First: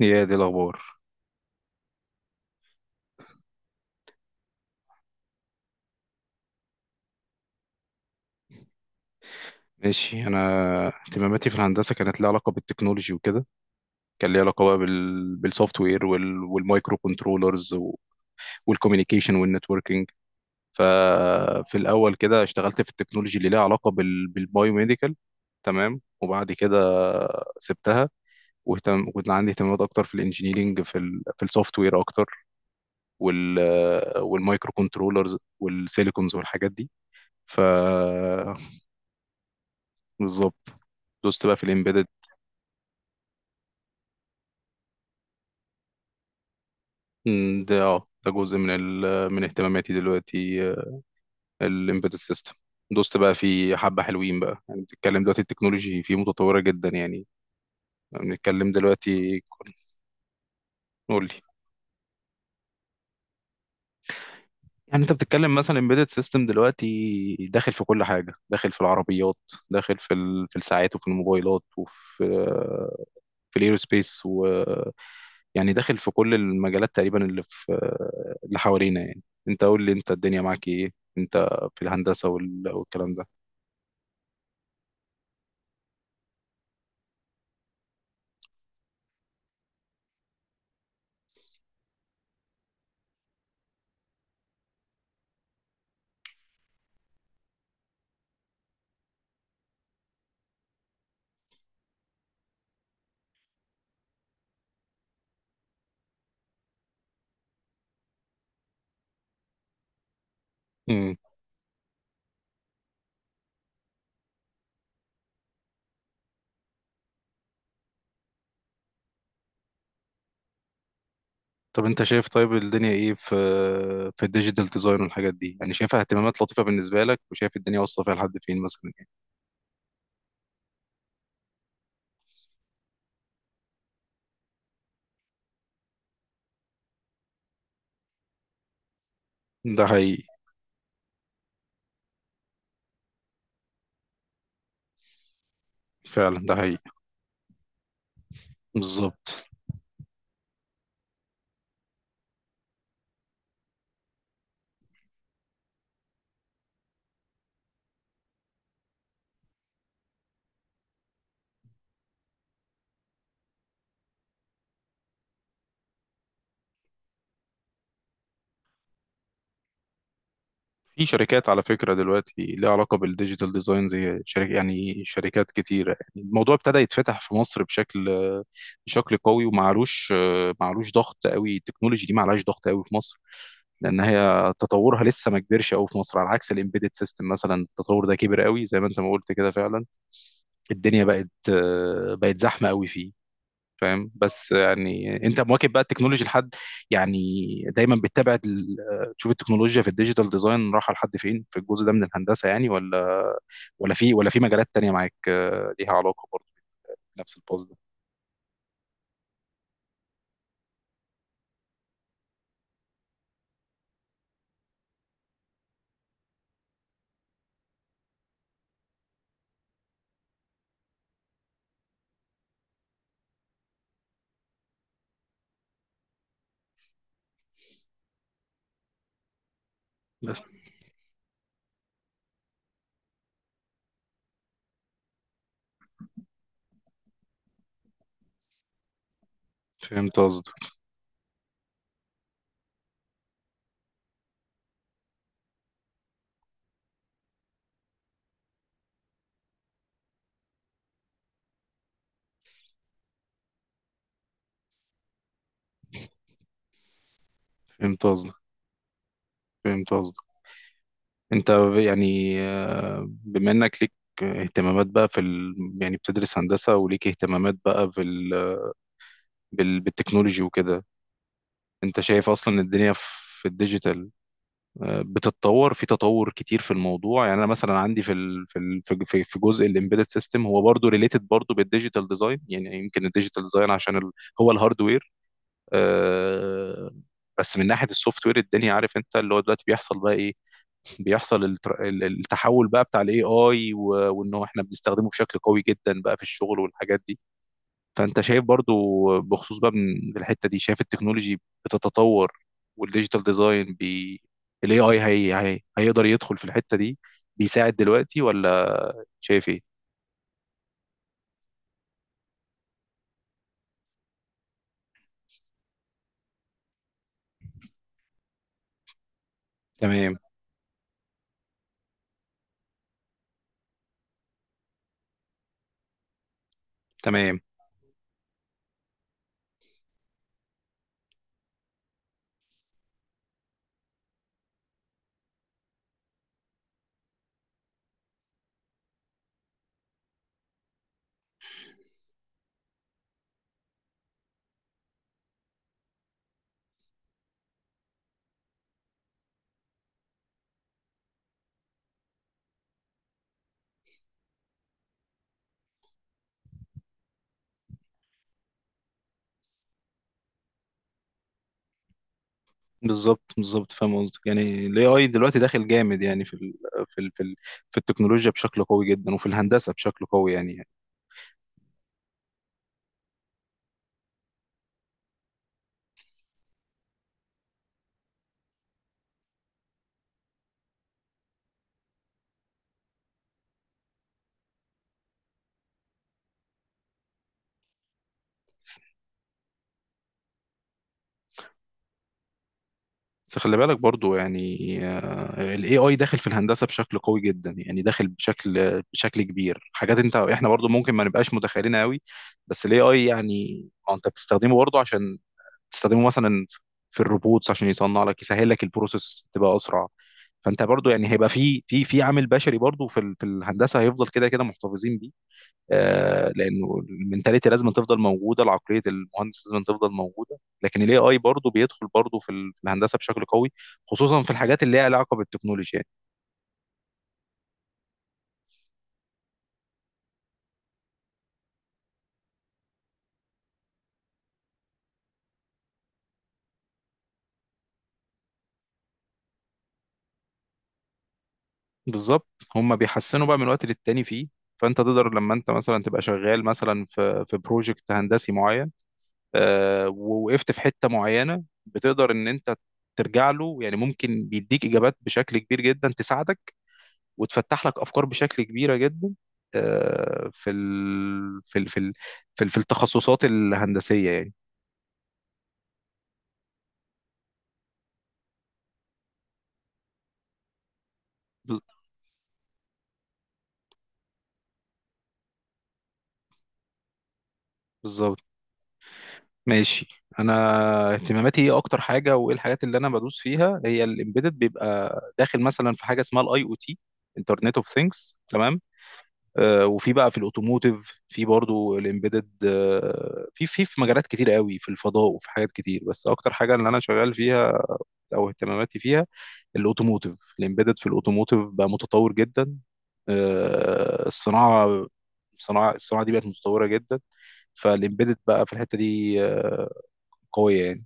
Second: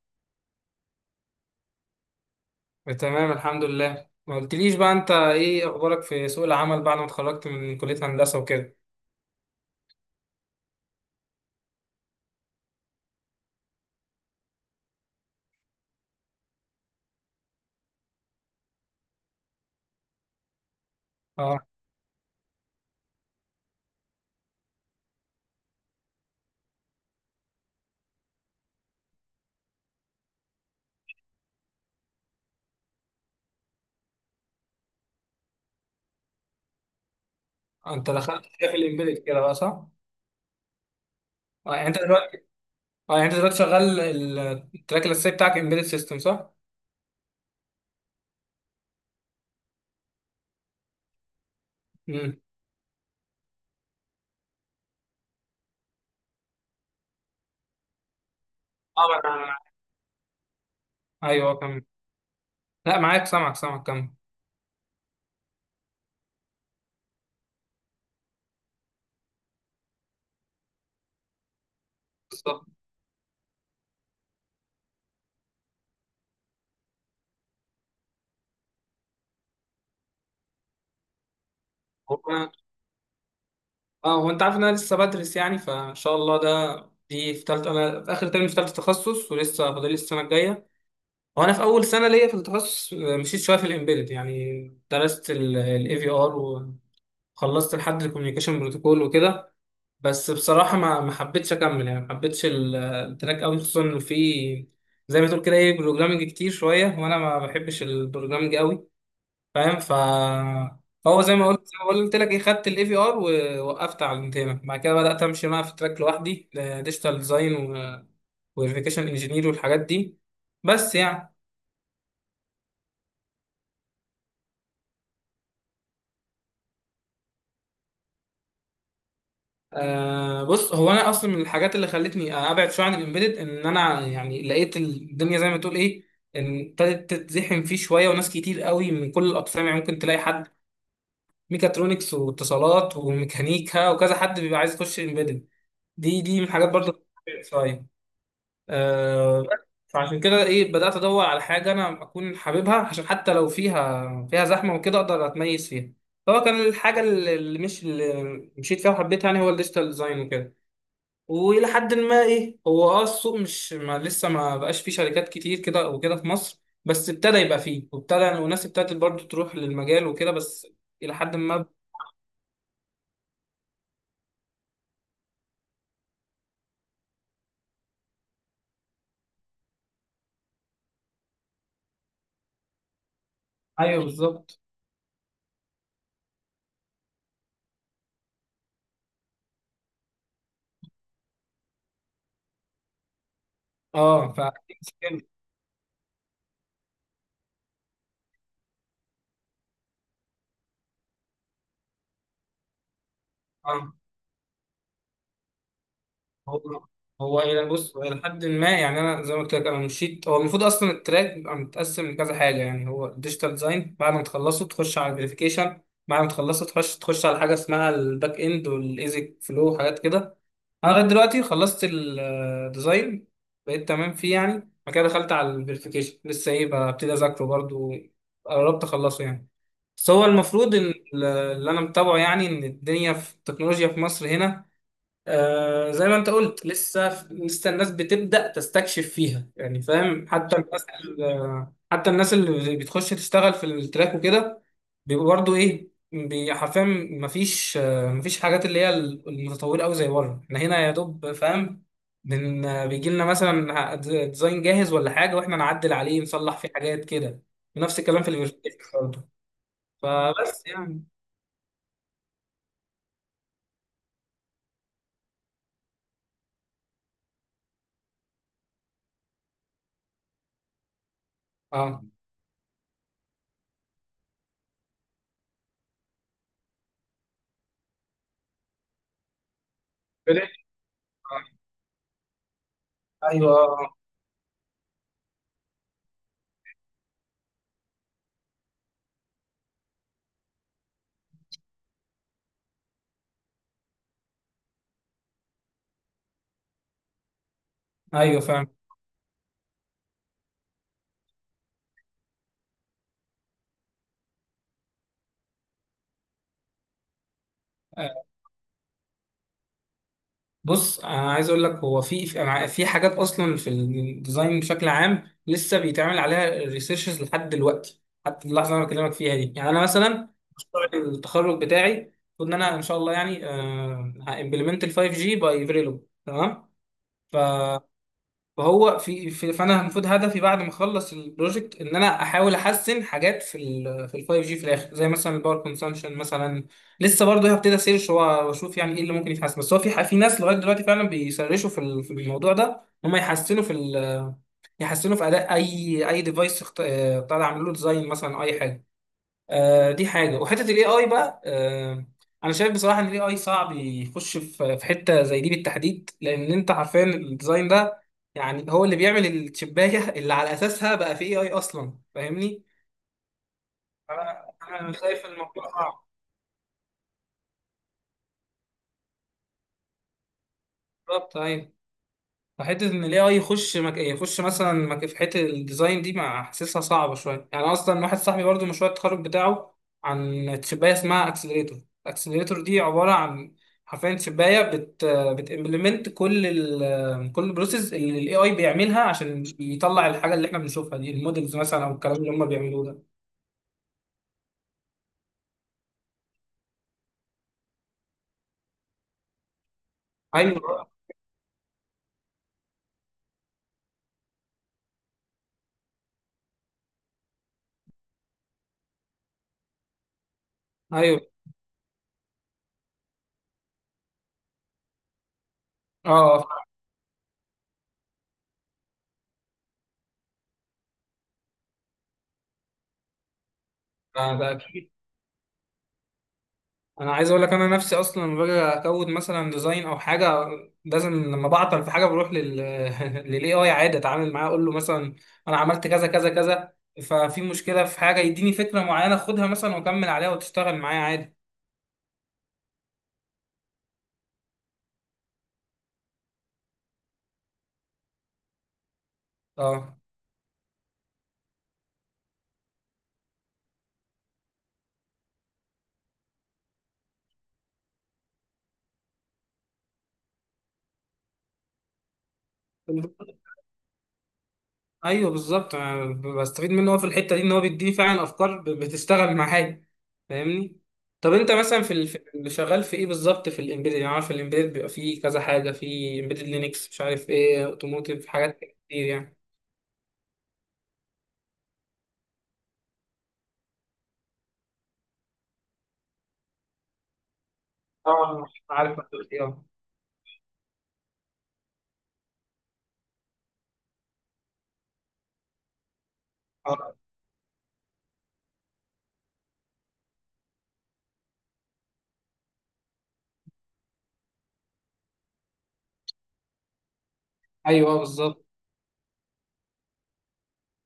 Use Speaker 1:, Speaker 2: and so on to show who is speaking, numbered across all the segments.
Speaker 1: يا دي الأخبار.
Speaker 2: تمام، الحمد لله. ما قلتليش بقى انت ايه اخبارك في سوق العمل بعد ما اتخرجت من كلية هندسة وكده؟
Speaker 1: ماشي، أنا اهتماماتي في الهندسة كانت ليها علاقة بالتكنولوجي وكده. كان ليها علاقة بقى بالسوفت وير والمايكرو كنترولرز والكوميونيكيشن والنتوركينج.
Speaker 2: اه
Speaker 1: ففي الأول كده اشتغلت في التكنولوجي اللي ليها علاقة بالبايوميديكال. تمام، وبعد كده سبتها. كنت عندي اهتمامات اكتر في الانجينيرينج في السوفت وير اكتر، وال والمايكرو كنترولرز والسيليكونز والحاجات دي. ف
Speaker 2: انت دخلت في الامبيدد كده بقى صح؟
Speaker 1: بالظبط، دوست بقى في
Speaker 2: اه يعني انت
Speaker 1: الامبيدد.
Speaker 2: دلوقتي اه يعني انت دلوقتي شغال التراك الاساسي بتاعك امبيدد سيستم صح؟
Speaker 1: ده جزء من اهتماماتي دلوقتي، الامبيدد
Speaker 2: امم
Speaker 1: سيستم. دوست بقى في حبة حلوين بقى. يعني بتتكلم دلوقتي، التكنولوجي فيه متطورة جدا يعني. بنتكلم
Speaker 2: اه
Speaker 1: دلوقتي.
Speaker 2: انا
Speaker 1: قول لي.
Speaker 2: ايوه كمل. لا معاك، سامعك سامعك، كمل.
Speaker 1: يعني انت بتتكلم مثلا امبيدد سيستم دلوقتي داخل في كل حاجة، داخل في العربيات، داخل في الساعات، وفي الموبايلات، وفي
Speaker 2: بالظبط.
Speaker 1: آه، في الايروسبيس، و... يعني داخل في كل المجالات تقريبا اللي حوالينا يعني. انت قول لي، انت الدنيا معاك ايه؟ انت في
Speaker 2: هو
Speaker 1: الهندسة
Speaker 2: أنا-
Speaker 1: والكلام ده.
Speaker 2: اه هو انت عارف ان انا لسه بدرس، يعني فان شاء الله ده دي في ثالثه. انا في اخر ترم في ثالثه تخصص ولسه فاضل لي السنه الجايه، وانا في اول سنه ليا في التخصص. مشيت شويه في الامبيدد يعني. درست الاي في ار، وخلصت لحد الكوميونيكيشن بروتوكول وكده. بس بصراحه ما حبيتش اكمل، يعني ما حبيتش التراك قوي، خصوصا انه في، زي ما تقول كده ايه، بروجرامنج كتير شويه، وانا ما بحبش البروجرامنج قوي، فاهم؟
Speaker 1: امم.
Speaker 2: هو زي ما قلت لك ايه، خدت الاي في ار ووقفت على الانتهاء، بعد كده بدات امشي بقى في تراك لوحدي، ديجيتال ديزاين وفيريفيكيشن انجينير والحاجات دي. بس يعني
Speaker 1: طب انت شايف، طيب الدنيا ايه في الديجيتال ديزاين والحاجات دي؟ يعني شايفها اهتمامات لطيفة بالنسبة لك، وشايف الدنيا واصلة فيها لحد فين مثلا يعني؟
Speaker 2: بص، هو انا اصلا من الحاجات اللي خلتني ابعد شويه عن الامبيدد ان انا يعني لقيت الدنيا زي ما تقول ايه، ان ابتدت تتزحم فيه شويه وناس كتير قوي من كل الاقسام، يعني
Speaker 1: ده
Speaker 2: ممكن تلاقي
Speaker 1: حقيقي.
Speaker 2: حد ميكاترونكس واتصالات وميكانيكا وكذا حد بيبقى عايز يخش امبيدد. دي من
Speaker 1: فعلا ده
Speaker 2: الحاجات
Speaker 1: حقيقي.
Speaker 2: برضه شويه. آه
Speaker 1: بالظبط.
Speaker 2: بس، فعشان كده ايه، بدات ادور على حاجه انا اكون حاببها، عشان حتى لو فيها زحمه وكده اقدر اتميز فيها. فهو كان الحاجه اللي اللي مش اللي مشيت فيها وحبيتها يعني هو الديجيتال ديزاين وكده. والى حد ما ايه، هو السوق مش ما لسه ما بقاش فيه شركات كتير كده وكده في مصر، بس ابتدى يبقى فيه، وابتدى وناس ابتدت برضه تروح للمجال وكده، بس
Speaker 1: في
Speaker 2: الى حد
Speaker 1: شركات على
Speaker 2: ما.
Speaker 1: فكرة دلوقتي ليها علاقة بالديجيتال ديزاين، زي شركة، يعني شركات كتيرة. يعني الموضوع ابتدى يتفتح في مصر بشكل قوي. ومعلوش، ضغط قوي، التكنولوجي دي معلهاش ضغط قوي في مصر، لان
Speaker 2: ايوه
Speaker 1: هي
Speaker 2: بالظبط.
Speaker 1: تطورها لسه ما كبرش قوي في مصر، على عكس الامبيدد سيستم مثلا، التطور ده كبر قوي زي ما انت ما قلت كده فعلا. الدنيا بقت زحمه قوي فيه. فاهم؟
Speaker 2: اه ف
Speaker 1: بس يعني انت مواكب بقى التكنولوجي لحد، يعني، دايما بتتابع تشوف التكنولوجيا في الديجيتال ديزاين رايحه لحد فين في الجزء ده من الهندسه يعني؟ ولا،
Speaker 2: اه
Speaker 1: ولا في مجالات تانية معاك ليها علاقه برضه
Speaker 2: هو
Speaker 1: بنفس
Speaker 2: هو
Speaker 1: الباز
Speaker 2: الى
Speaker 1: ده؟
Speaker 2: بص، هو الى حد ما يعني، انا زي ما قلت لك انا مشيت، هو المفروض اصلا التراك بيبقى متقسم لكذا حاجه، يعني هو ديجيتال ديزاين بعد ما تخلصه تخش على الفيريفيكيشن، بعد ما تخلصه تخش على حاجه اسمها الباك اند والايزك فلو وحاجات كده. انا لغايه دلوقتي خلصت الديزاين، بقيت تمام فيه يعني. بعد كده دخلت على الفيريفيكيشن، لسه ايه ببتدي اذاكره برضو، قربت اخلصه يعني. بس هو
Speaker 1: بس.
Speaker 2: المفروض ان اللي انا متابعه يعني ان الدنيا في التكنولوجيا في مصر هنا، زي ما انت قلت، لسه الناس بتبدأ تستكشف فيها، يعني
Speaker 1: فهمت
Speaker 2: فاهم؟
Speaker 1: قصدك.
Speaker 2: حتى حتى الناس اللي بتخش تشتغل في التراك وكده بيبقوا برضه ايه، حرفيا مفيش حاجات اللي هي المتطورة قوي زي بره، احنا هنا يا دوب فاهم. بن آه، بيجي لنا مثلا ديزاين جاهز ولا حاجة واحنا نعدل عليه، نصلح فيه حاجات كده. ونفس
Speaker 1: فهمت
Speaker 2: الكلام في
Speaker 1: قصدك.
Speaker 2: الفيرتيكس برضه.
Speaker 1: فهمت قصدك.
Speaker 2: فبس يعني.
Speaker 1: انت يعني، بما انك ليك اهتمامات بقى في ال... يعني بتدرس هندسة وليك اهتمامات بقى بالتكنولوجي وكده. انت
Speaker 2: اه
Speaker 1: شايف اصلا الدنيا في الديجيتال بتتطور، في تطور كتير في الموضوع يعني؟ انا مثلا عندي في ال في ال في في في جزء الامبيدد سيستم، هو برضه ريليتد برضه بالديجيتال ديزاين، يعني يمكن الديجيتال
Speaker 2: ايوه،
Speaker 1: ديزاين عشان ال هو الهاردوير. آه، بس من ناحيه السوفت وير، الدنيا عارف انت اللي هو دلوقتي بيحصل بقى ايه؟ بيحصل التحول بقى بتاع الاي اي، وان هو احنا بنستخدمه بشكل قوي جدا بقى في الشغل والحاجات دي. فانت
Speaker 2: ايوه
Speaker 1: شايف
Speaker 2: فاهم.
Speaker 1: برضو بخصوص بقى من الحته دي، شايف التكنولوجي بتتطور، والديجيتال ديزاين الاي اي هيقدر يدخل في الحته دي، بيساعد دلوقتي ولا؟ شايف ايه؟
Speaker 2: بص، انا عايز اقول لك هو في حاجات اصلا في الديزاين بشكل عام لسه بيتعمل عليها ريسيرشز لحد دلوقتي، حتى اللحظه اللي انا بكلمك فيها دي. يعني انا
Speaker 1: تمام،
Speaker 2: مثلا مشروع التخرج بتاعي المفروض ان انا ان شاء الله يعني امبلمنت ال 5G باي فيريلوج. تمام.
Speaker 1: تمام.
Speaker 2: فهو في, في فانا المفروض هدفي بعد ما اخلص البروجكت ان انا احاول احسن حاجات في ال 5G في الاخر، زي مثلا الباور كونسامشن مثلا. لسه برضه هبتدي اسيرش واشوف يعني ايه اللي ممكن يتحسن. بس هو في في ناس لغايه دلوقتي فعلا بيسرشوا في في الموضوع ده، هم يحسنوا في يحسنوا في اداء اي اي ديفايس، طالع عامل له ديزاين مثلا أو اي حاجه. دي حاجه. وحته الاي اي بقى، انا شايف بصراحه ان الاي اي صعب يخش في حته زي دي بالتحديد، لان انت عارفين الديزاين ده يعني هو اللي بيعمل الشبايه اللي على اساسها بقى في اي اي اصلا، فاهمني؟
Speaker 1: بالظبط، بالظبط، فاهم قصدك.
Speaker 2: فانا
Speaker 1: يعني الاي
Speaker 2: أنا
Speaker 1: اي
Speaker 2: شايف
Speaker 1: دلوقتي داخل
Speaker 2: الموضوع
Speaker 1: جامد
Speaker 2: صعب.
Speaker 1: يعني في ال... في ال... في التكنولوجيا بشكل قوي جدا، وفي الهندسه بشكل قوي يعني.
Speaker 2: بالظبط ايوه. فحته ان الاي اي يخش مثلا في حته الديزاين دي ما حاسسها صعبه شويه يعني. اصلا واحد صاحبي برضه مشروع التخرج بتاعه عن تشبايه اسمها اكسلريتور. الاكسلريتور دي عباره عن، حرفيا، تشبايه بتimplement كل البروسيس اللي الاي اي بيعملها عشان يطلع الحاجه اللي احنا بنشوفها دي، المودلز مثلا او الكلام اللي هم بيعملوه ده.
Speaker 1: بس خلي بالك برضو، يعني، ال AI داخل في الهندسة بشكل قوي جدا، يعني داخل بشكل كبير، حاجات احنا برضو
Speaker 2: ايوه،
Speaker 1: ممكن ما نبقاش متخيلين قوي. بس ال AI، يعني ما انت بتستخدمه برضو عشان تستخدمه مثلا في الروبوتس عشان يصنع لك يسهل لك البروسيس تبقى اسرع. فانت برضو يعني
Speaker 2: ايوه.
Speaker 1: هيبقى في عامل بشري برضو في الهندسة، هيفضل كده كده محتفظين بيه.
Speaker 2: اه
Speaker 1: لانه المنتاليتي لازم تفضل موجوده، العقليه المهندس لازم تفضل موجوده، لكن الاي اي برضه بيدخل برضه في الهندسه بشكل قوي، خصوصا في
Speaker 2: ده،
Speaker 1: الحاجات اللي ليها علاقه بالتكنولوجيا يعني.
Speaker 2: انا عايز اقول لك، انا نفسي اصلا لما باجي اكود مثلا ديزاين او حاجه، لازم لما بعطل في حاجه بروح لل للاي اي عادي، اتعامل معاه اقول له مثلا انا عملت كذا كذا كذا، ففي مشكله في حاجه، يديني فكره معينه خدها مثلا واكمل عليها وتشتغل معايا عادي.
Speaker 1: بالظبط، هم بيحسنوا بقى من وقت للتاني فيه. فانت تقدر لما انت مثلا تبقى شغال مثلا في بروجكت هندسي معين،
Speaker 2: اه
Speaker 1: ووقفت في حته معينه، بتقدر ان انت ترجع له. يعني ممكن بيديك اجابات بشكل كبير جدا تساعدك، وتفتح لك افكار بشكل كبيره جدا آه، في ال... في ال... في ال... في التخصصات الهندسيه يعني.
Speaker 2: ايوه بالظبط، أنا بستفيد منه هو في الحته دي، ان هو بيديني فعلا افكار بتشتغل معايا، فاهمني؟ طب انت
Speaker 1: بز-
Speaker 2: مثلا في في اللي شغال في ايه بالظبط في الامبيدد؟ يعني عارف الامبيدد بيبقى فيه كذا حاجه، في امبيدد لينكس، مش عارف ايه،
Speaker 1: بالظبط.
Speaker 2: اوتوموتيف، حاجات كتير يعني.
Speaker 1: ماشي، انا اهتماماتي ايه اكتر حاجه، وايه الحاجات اللي انا بدوس فيها؟ هي الامبيدد بيبقى داخل مثلا في حاجه اسمها الاي او تي، انترنت اوف ثينجز،
Speaker 2: اه
Speaker 1: تمام؟
Speaker 2: عارف هتقول ايه،
Speaker 1: وفي بقى في الاوتوموتيف، في برضو الامبيدد، في مجالات كتير قوي، في الفضاء وفي حاجات كتير. بس اكتر حاجه اللي انا
Speaker 2: آه،
Speaker 1: شغال فيها او اهتماماتي فيها، الاوتوموتيف. الامبيدد في الاوتوموتيف بقى متطور جدا. الصناعه، الصناعه دي بقت متطوره جدا،
Speaker 2: ايوه.
Speaker 1: فالامبيدد
Speaker 2: بالظبط.
Speaker 1: بقى في الحته دي قويه يعني.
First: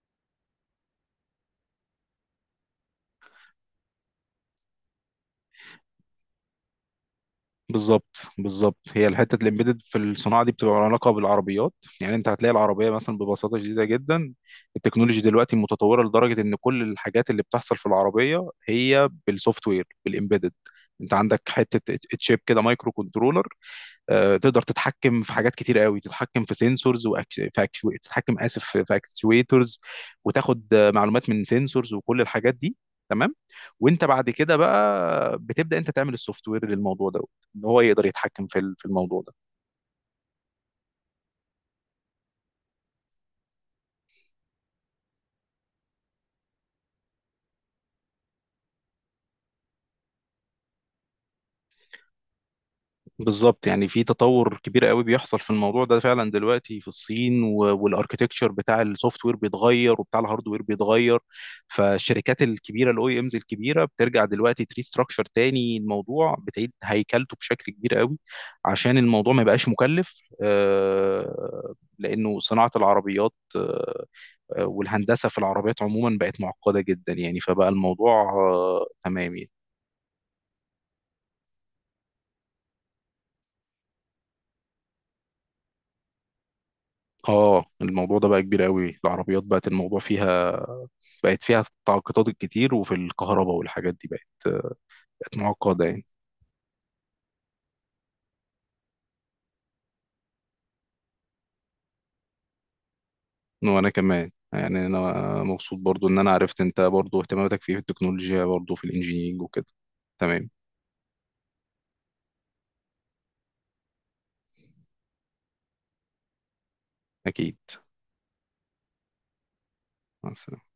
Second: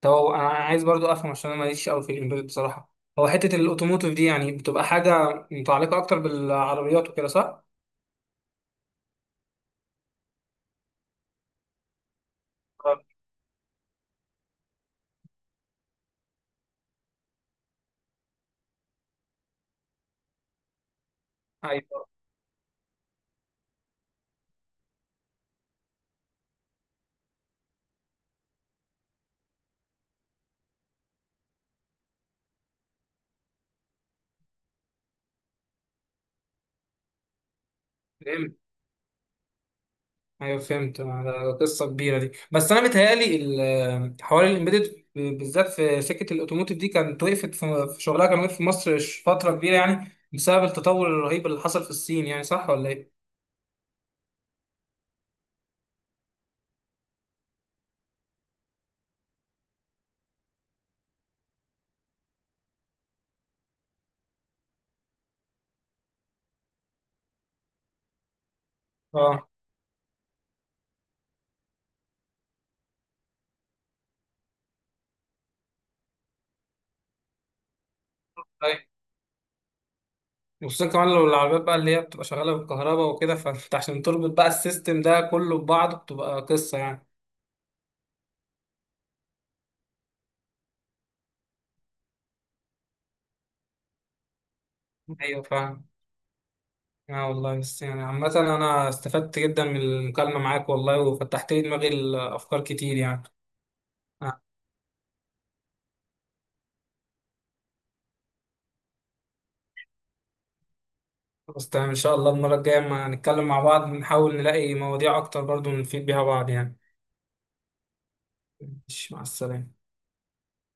Speaker 2: طب هو انا عايز برضو افهم، عشان انا ماليش قوي في الامبيدد بصراحه، هو حته الاوتوموتيف دي يعني بتبقى حاجه متعلقه اكتر بالعربيات وكده صح؟
Speaker 1: بالظبط، بالظبط، هي الحته الامبيدد في الصناعه دي بتبقى لها علاقه بالعربيات. يعني انت هتلاقي العربيه
Speaker 2: آه.
Speaker 1: مثلا ببساطه شديده جدا، التكنولوجي دلوقتي متطوره لدرجه ان كل الحاجات اللي بتحصل في العربيه هي بالسوفت وير، بالامبيدد. انت عندك حته
Speaker 2: ايوه،
Speaker 1: تشيب كده، مايكرو كنترولر، تقدر تتحكم في حاجات كتير قوي، تتحكم في سنسورز، تتحكم، اسف، في اكتويترز، وتاخد معلومات من سنسورز وكل الحاجات دي. تمام. وانت بعد كده بقى بتبدا انت تعمل السوفت وير للموضوع ده، ان هو يقدر يتحكم في الموضوع ده.
Speaker 2: ايوه فهمت. ده قصه كبيره دي. بس انا متهيألي حوار الامبيدد بالذات في سكه الاوتوموتيف دي كانت وقفت في شغلها، كان وقف في مصر فتره كبيره يعني، بسبب التطور الرهيب اللي حصل في الصين، يعني صح ولا ايه؟
Speaker 1: بالظبط، يعني في تطور كبير قوي بيحصل في الموضوع ده فعلا دلوقتي في الصين، والاركتكتشر بتاع السوفت وير بيتغير، وبتاع الهارد وير بيتغير. فالشركات الكبيره، الاو اي امز الكبيره، بترجع دلوقتي تريستراكشر تاني، الموضوع بتعيد هيكلته بشكل كبير قوي، عشان الموضوع ما
Speaker 2: اه
Speaker 1: يبقاش مكلف. لانه صناعه العربيات والهندسه في العربيات عموما بقت معقده جدا يعني، فبقى الموضوع
Speaker 2: طيب.
Speaker 1: تمام يعني.
Speaker 2: وخصوصا كمان لو العربيات بقى اللي هي بتبقى شغاله بالكهرباء وكده، فانت عشان تربط بقى السيستم ده كله ببعضه بتبقى قصه يعني.
Speaker 1: اه، الموضوع ده بقى كبير قوي. العربيات بقت الموضوع فيها، بقت فيها التعاقدات الكتير، وفي الكهرباء والحاجات دي بقت
Speaker 2: ايوه فاهم.
Speaker 1: معقدة يعني.
Speaker 2: اه والله، بس يعني عامة انا استفدت جدا من المكالمة معاك والله، وفتحت لي دماغي الافكار كتير يعني.
Speaker 1: وانا كمان يعني، انا مبسوط برضو ان انا عرفت انت برضو اهتماماتك في التكنولوجيا، برضو في الانجينيرينج وكده. تمام.
Speaker 2: خلاص، تمام، ان شاء الله المره الجايه اما نتكلم مع بعض نحاول نلاقي مواضيع اكتر برضو نفيد بيها بعض يعني.
Speaker 1: اكيد.
Speaker 2: ماشي، مع السلامه.
Speaker 1: مع السلامة.